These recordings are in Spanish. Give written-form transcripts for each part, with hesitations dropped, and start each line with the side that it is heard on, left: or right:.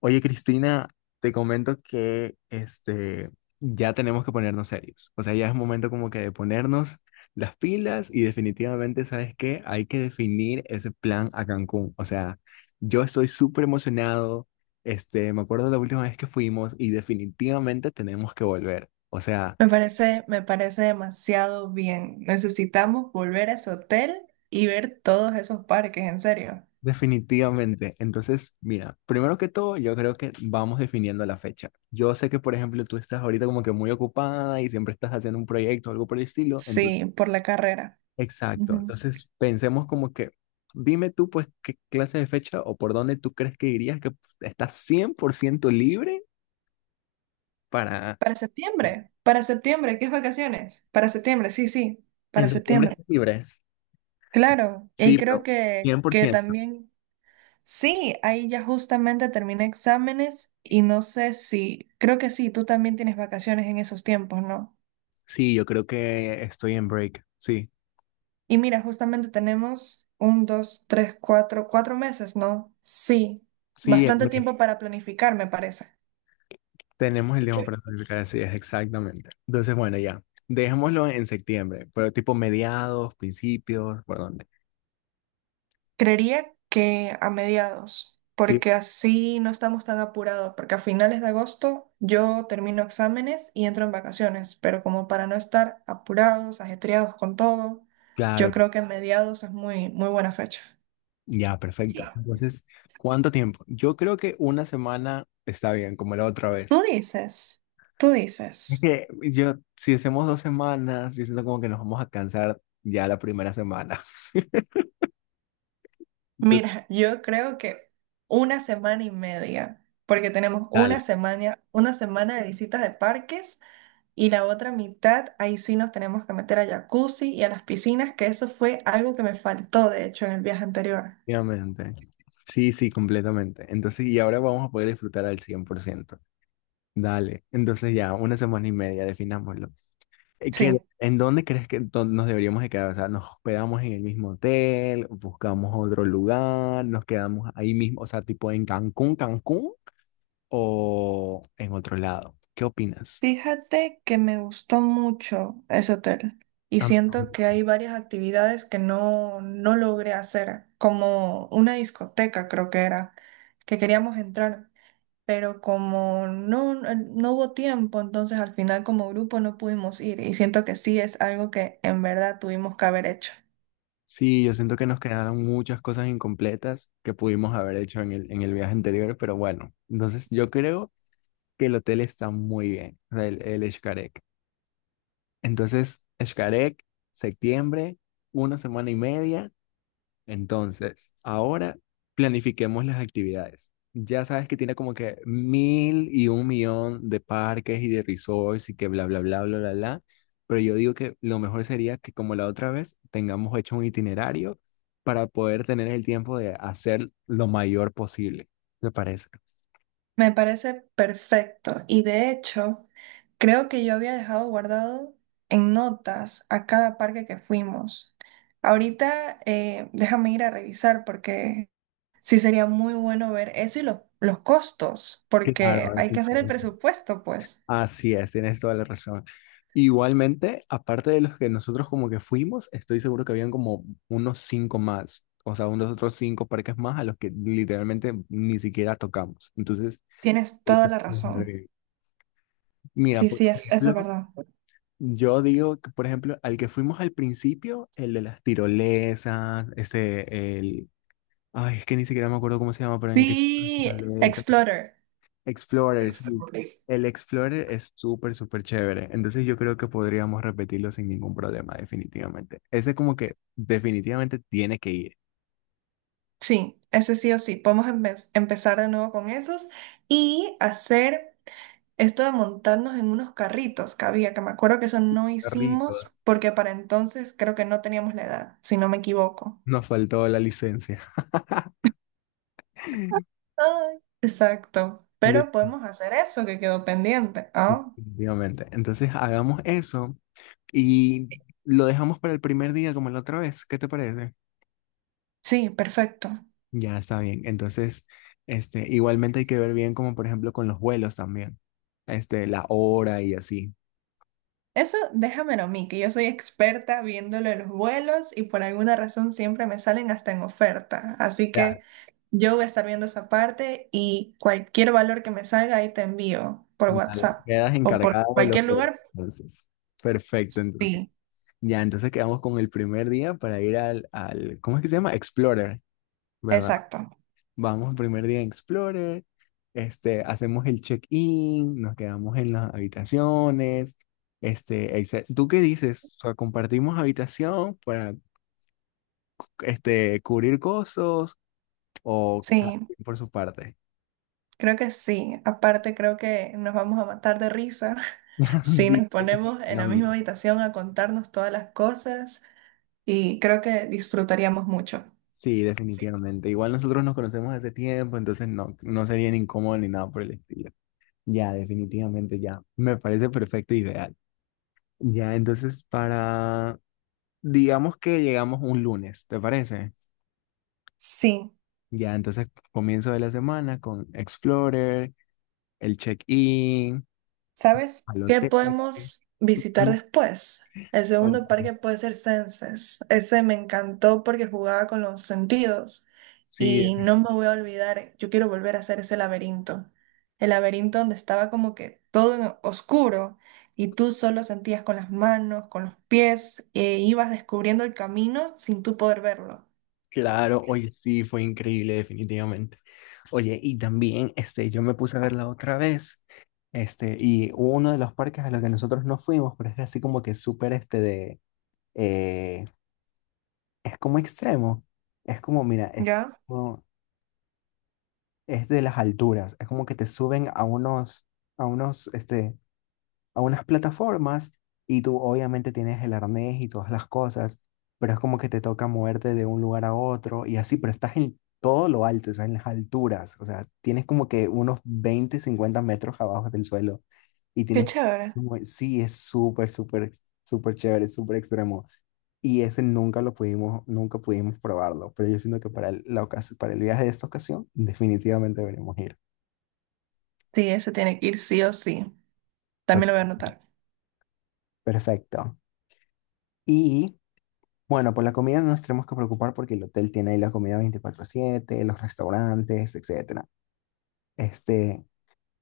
left: Oye, Cristina, te comento que ya tenemos que ponernos serios. O sea, ya es momento como que de ponernos las pilas y definitivamente, ¿sabes qué? Hay que definir ese plan a Cancún. O sea, yo estoy súper emocionado. Me acuerdo la última vez que fuimos y definitivamente tenemos que volver. O sea,
right: Me parece demasiado bien. Necesitamos volver a ese hotel y ver todos esos parques, en serio.
left: definitivamente. Entonces, mira, primero que todo, yo creo que vamos definiendo la fecha. Yo sé que, por ejemplo, tú estás ahorita como que muy ocupada y siempre estás haciendo un proyecto o algo por el estilo.
right: Sí, por la carrera.
left: Exacto.
right: Ujú.
left: Entonces, pensemos como que, dime tú, pues, qué clase de fecha o por dónde tú crees que irías, que estás 100% libre para.
right: Para septiembre, ¿qué es vacaciones? Para septiembre, sí, sí,
left: En
right: para
left: septiembre
right: septiembre.
left: estás libre.
right: Claro, y
left: Sí,
right: creo
left: pero
right: que,
left: cien por
right: que
left: ciento.
right: también, sí, ahí ya justamente terminé exámenes y no sé si, creo que sí, tú también tienes vacaciones en esos tiempos, ¿no?
left: Sí, yo creo que estoy en break. Sí,
right: Y mira, justamente tenemos un, dos, tres, cuatro meses, ¿no? Sí,
left: sí, el
right: bastante
left: mes.
right: tiempo para planificar, me parece.
left: Tenemos el tiempo para planificar, así es, exactamente. Entonces, bueno, ya. Dejémoslo en septiembre, pero tipo mediados, principios, por dónde.
right: Creería que a mediados,
left: Sí,
right: porque así no estamos tan apurados, porque a finales de agosto yo termino exámenes y entro en vacaciones, pero como para no estar apurados, ajetreados con todo, yo
left: claro.
right: creo que a mediados es muy, muy buena fecha.
left: Ya, perfecto. Entonces, ¿cuánto tiempo? Yo creo que una semana está bien, como la otra
right: Tú
left: vez.
right: dices, tú
left: Es
right: dices.
left: que yo, si hacemos 2 semanas, yo siento como que nos vamos a cansar ya la primera semana. Entonces.
right: Mira, yo creo que una semana y media, porque tenemos
left: Dale.
right: una semana de visitas de parques y la otra mitad, ahí sí nos tenemos que meter a jacuzzi y a las piscinas, que eso fue algo que me faltó, de hecho, en el viaje anterior.
left: Efectivamente. Sí, sí, completamente. Entonces, y ahora vamos a poder disfrutar al 100%. Dale. Entonces ya, una semana y media, definámoslo. Eh, ¿qué-
right: Sí.
left: en dónde crees que nos deberíamos de quedar? O sea, nos hospedamos en el mismo hotel, buscamos otro lugar, nos quedamos ahí mismo, o sea, tipo en Cancún, Cancún o en otro lado. ¿Qué opinas?
right: Fíjate que me gustó mucho ese hotel y
left: Am-
right: siento que hay varias actividades que no logré hacer, como una discoteca creo que era, que queríamos entrar. Pero como no hubo tiempo, entonces al final como grupo no pudimos ir y siento que sí es algo que en verdad tuvimos que haber hecho.
left: Sí, yo siento que nos quedaron muchas cosas incompletas que pudimos haber hecho en el viaje anterior, pero bueno, entonces yo creo que el hotel está muy bien, o sea, el Xcaret. Entonces, Xcaret, septiembre, una semana y media. Entonces, ahora planifiquemos las actividades. Ya sabes que tiene como que mil y un millón de parques y de resorts y que bla, bla, bla, bla, bla, bla. Pero yo digo que lo mejor sería que como la otra vez tengamos hecho un itinerario para poder tener el tiempo de hacer lo mayor posible. ¿Te parece?
right: Me parece perfecto y de hecho creo que yo había dejado guardado en notas a cada parque que fuimos. Ahorita déjame ir a revisar porque sí sería muy bueno ver eso y los costos,
left: Claro,
right: porque
left: ahora
right: hay
left: sí.
right: que hacer el presupuesto, pues.
left: Así es, tienes toda la razón. Igualmente, aparte de los que nosotros como que fuimos, estoy seguro que habían como unos cinco más, o sea, unos otros cinco parques más a los que literalmente ni siquiera tocamos. Entonces,
right: Tienes
left: ahí
right: toda
left: pues,
right: la
left: nos
right: razón.
left: agregué. Mira,
right: Sí,
left: por
right: sí, eso es
left: ejemplo,
right: verdad.
left: yo digo que, por ejemplo, al que fuimos al principio, el de las tirolesas, ay, es que ni siquiera me acuerdo cómo se llama, pero en el que
right: Vi Explorer.
left: Explorer, sí.
right: Explorer.
left: El Explorer es súper, súper chévere. Entonces yo creo que podríamos repetirlo sin ningún problema, definitivamente. Ese es como que definitivamente tiene que ir.
right: Sí, ese sí o sí. Podemos empezar de nuevo con esos y hacer esto de montarnos en unos carritos que había, que me acuerdo que eso no
left: Perritos.
right: hicimos porque para entonces creo que no teníamos la edad, si no me equivoco.
left: Nos faltó la licencia.
right: Ay. Exacto. Pero podemos hacer eso que quedó pendiente. Ah,
left: Definitivamente. Entonces hagamos eso y lo dejamos para el primer día como la otra vez. ¿Qué te parece?
right: sí, perfecto.
left: Ya está bien. Entonces, igualmente hay que ver bien como por ejemplo con los vuelos también. La hora y así.
right: Eso déjamelo a mí, que yo soy experta viéndole los vuelos y por alguna razón siempre me salen hasta en oferta. Así
left: Ya.
right: que yo voy a estar viendo esa parte y cualquier valor que me salga ahí te envío por
left: Vale,
right: WhatsApp
left: quedas
right: o por
left: encargada de los
right: cualquier
left: dos,
right: lugar.
left: entonces. Perfecto, entonces.
right: Sí,
left: Ya, entonces quedamos con el primer día para ir al, ¿cómo es que se llama? Explorer, ¿verdad?
right: exacto.
left: Vamos, primer día en Explorer, hacemos el check-in, nos quedamos en las habitaciones, etc. ¿Tú qué dices? O sea, ¿compartimos habitación para, cubrir costos o cada
right: Sí,
left: quien por su parte?
right: creo que sí. Aparte creo que nos vamos a matar de risa si
left: Sí,
right: nos ponemos en la misma
left: definitivamente.
right: habitación a contarnos todas las cosas y creo que disfrutaríamos mucho.
left: Sí, definitivamente. Igual nosotros nos conocemos hace tiempo, entonces no sería ni incómodo ni nada por el estilo. Ya, definitivamente, ya. Me parece perfecto e ideal. Ya, entonces para, digamos que llegamos un lunes, ¿te parece?
right: Sí.
left: Ya, entonces comienzo de la semana con Explorer, el check-in,
right: ¿Sabes
left: al
right: qué
left: hotel.
right: podemos visitar
left: Ujú,
right: después? El segundo
left: cuéntame.
right: parque puede ser Senses. Ese me encantó porque jugaba con los sentidos
left: Sí,
right: y no me voy a olvidar, yo quiero volver a hacer ese laberinto. El laberinto donde estaba como que todo en oscuro y tú solo sentías con las manos, con los pies e ibas descubriendo el camino sin tú poder verlo.
left: claro, oye, sí, fue increíble, definitivamente. Oye, y también, yo me puse a verla otra vez, y hubo uno de los parques a los que nosotros no fuimos, pero es así como que súper, eh, es como extremo, es como, mira,
right: ¿Ya?
left: como- es de las alturas, es como que te suben a unos, a unos, este, a unas plataformas y tú obviamente tienes el arnés y todas las cosas, pero es como que te toca moverte de un lugar a otro y así, pero estás en todo lo alto, o sea, en las alturas, o sea, tienes como que unos 20 50 metros abajo del suelo y
right: Qué
left: tienes que.
right: chévere.
left: Sí, es súper, súper, súper chévere, súper extremo. Y ese nunca lo pudimos, nunca pudimos probarlo, pero yo siento que para el viaje de esta ocasión definitivamente deberíamos ir.
right: Sí, ese tiene que ir sí o sí.
left: Está.
right: También lo voy a anotar.
left: Perfecto. Y Bueno, por la comida no nos tenemos que preocupar porque el hotel tiene ahí la comida 24/7 los restaurantes, etcétera. Este,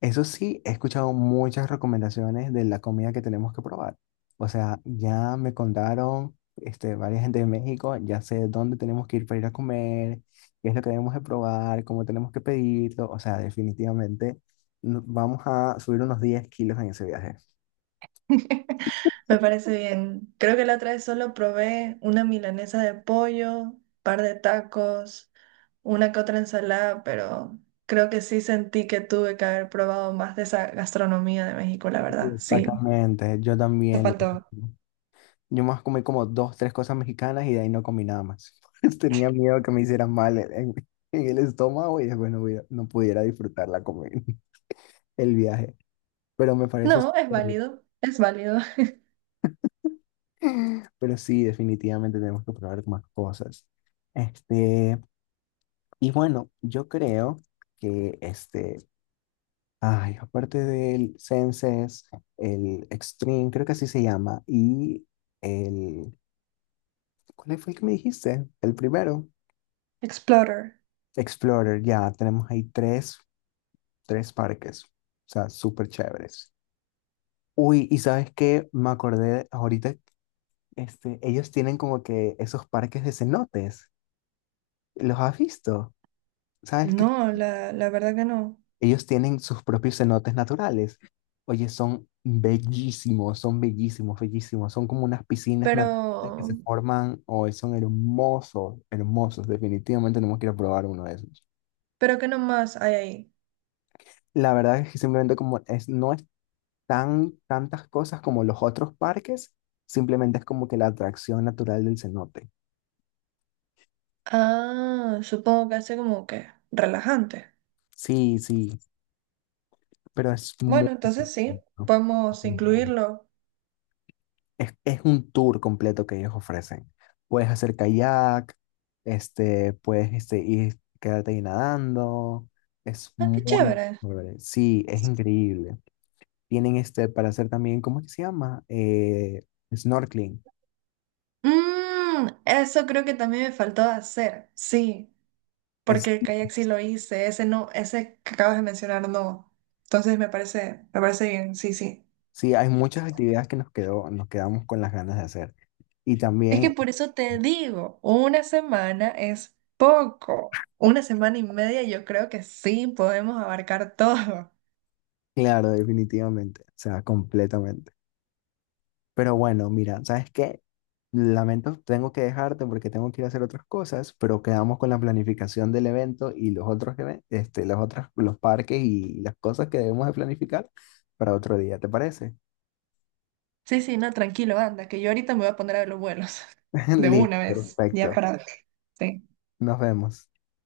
left: eso sí, he escuchado muchas recomendaciones de la comida que tenemos que probar. O sea, ya me contaron, varias gente de México, ya sé dónde tenemos que ir para ir a comer, qué es lo que debemos de probar, cómo tenemos que pedirlo. O sea, definitivamente vamos a subir unos 10 kilos en ese viaje.
right: Me parece bien. Creo que la otra vez solo probé una milanesa de pollo, par de tacos, una que otra ensalada, pero creo que sí sentí que tuve que haber probado más de esa gastronomía de México, la verdad. Sí.
left: Exactamente, yo
right: Te
left: también.
right: faltó.
left: Yo más comí como dos, tres cosas mexicanas y de ahí no comí nada más. Tenía miedo que me hicieran mal en el estómago y después no pudiera disfrutar la comida, el viaje. Pero me parece
right: No, es
left: súper bien.
right: válido, es válido.
left: Pero sí, definitivamente tenemos que probar más cosas. Este, y bueno, yo creo que aparte del Senses, el Extreme, creo que así se llama, y el, ¿cuál fue el que me dijiste? El primero.
right: Explorer.
left: Explorer, ya tenemos ahí tres parques, o sea, súper chéveres. Uy, y sabes qué, me acordé ahorita, ellos tienen como que esos parques de cenotes, ¿los has visto? ¿Sabes qué?
right: No, la verdad que no.
left: Ellos tienen sus propios cenotes naturales. Oye, son bellísimos, bellísimos, son como unas piscinas
right: Pero,
left: naturales que se forman, hoy son hermosos, hermosos, definitivamente tenemos que ir a probar uno de esos.
right: pero ¿qué nomás hay ahí?
left: La verdad es que simplemente como es, no tantas cosas como los otros parques, simplemente es como que la atracción natural del cenote.
right: Ah, supongo que hace como que relajante.
left: Sí, sí, pero es muy
right: Bueno, entonces sí, podemos
left: bonito.
right: incluirlo.
left: Es un tour completo que ellos ofrecen. Puedes hacer kayak, puedes ir, quedarte ahí nadando. Es
right: Ah, qué
left: muy
right: chévere.
left: chévere. Sí, es increíble. Tienen para hacer también, ¿cómo es que se llama? Snorkeling.
right: Eso creo que también me faltó hacer, sí, porque el kayak sí lo hice, ese no, ese que acabas de mencionar no. Entonces me parece bien, sí, sí.
left: Sí, hay muchas actividades que nos quedamos con las ganas de hacer. Y
right: Es que
left: también,
right: por eso te digo, una semana es poco. Una semana y media yo creo que sí podemos abarcar todo.
left: claro, definitivamente, o sea, completamente. Pero bueno, mira, ¿sabes qué? Lamento, tengo que dejarte porque tengo que ir a hacer otras cosas, pero quedamos con la planificación del evento y los otros, los parques y las cosas que debemos de planificar para otro día, ¿te parece?
right: Sí, sí, no, tranquilo, anda, que yo ahorita me voy a poner a ver los vuelos de
left: Listo,
right: una vez, ya
left: perfecto.
right: para... sí.
left: Nos vemos.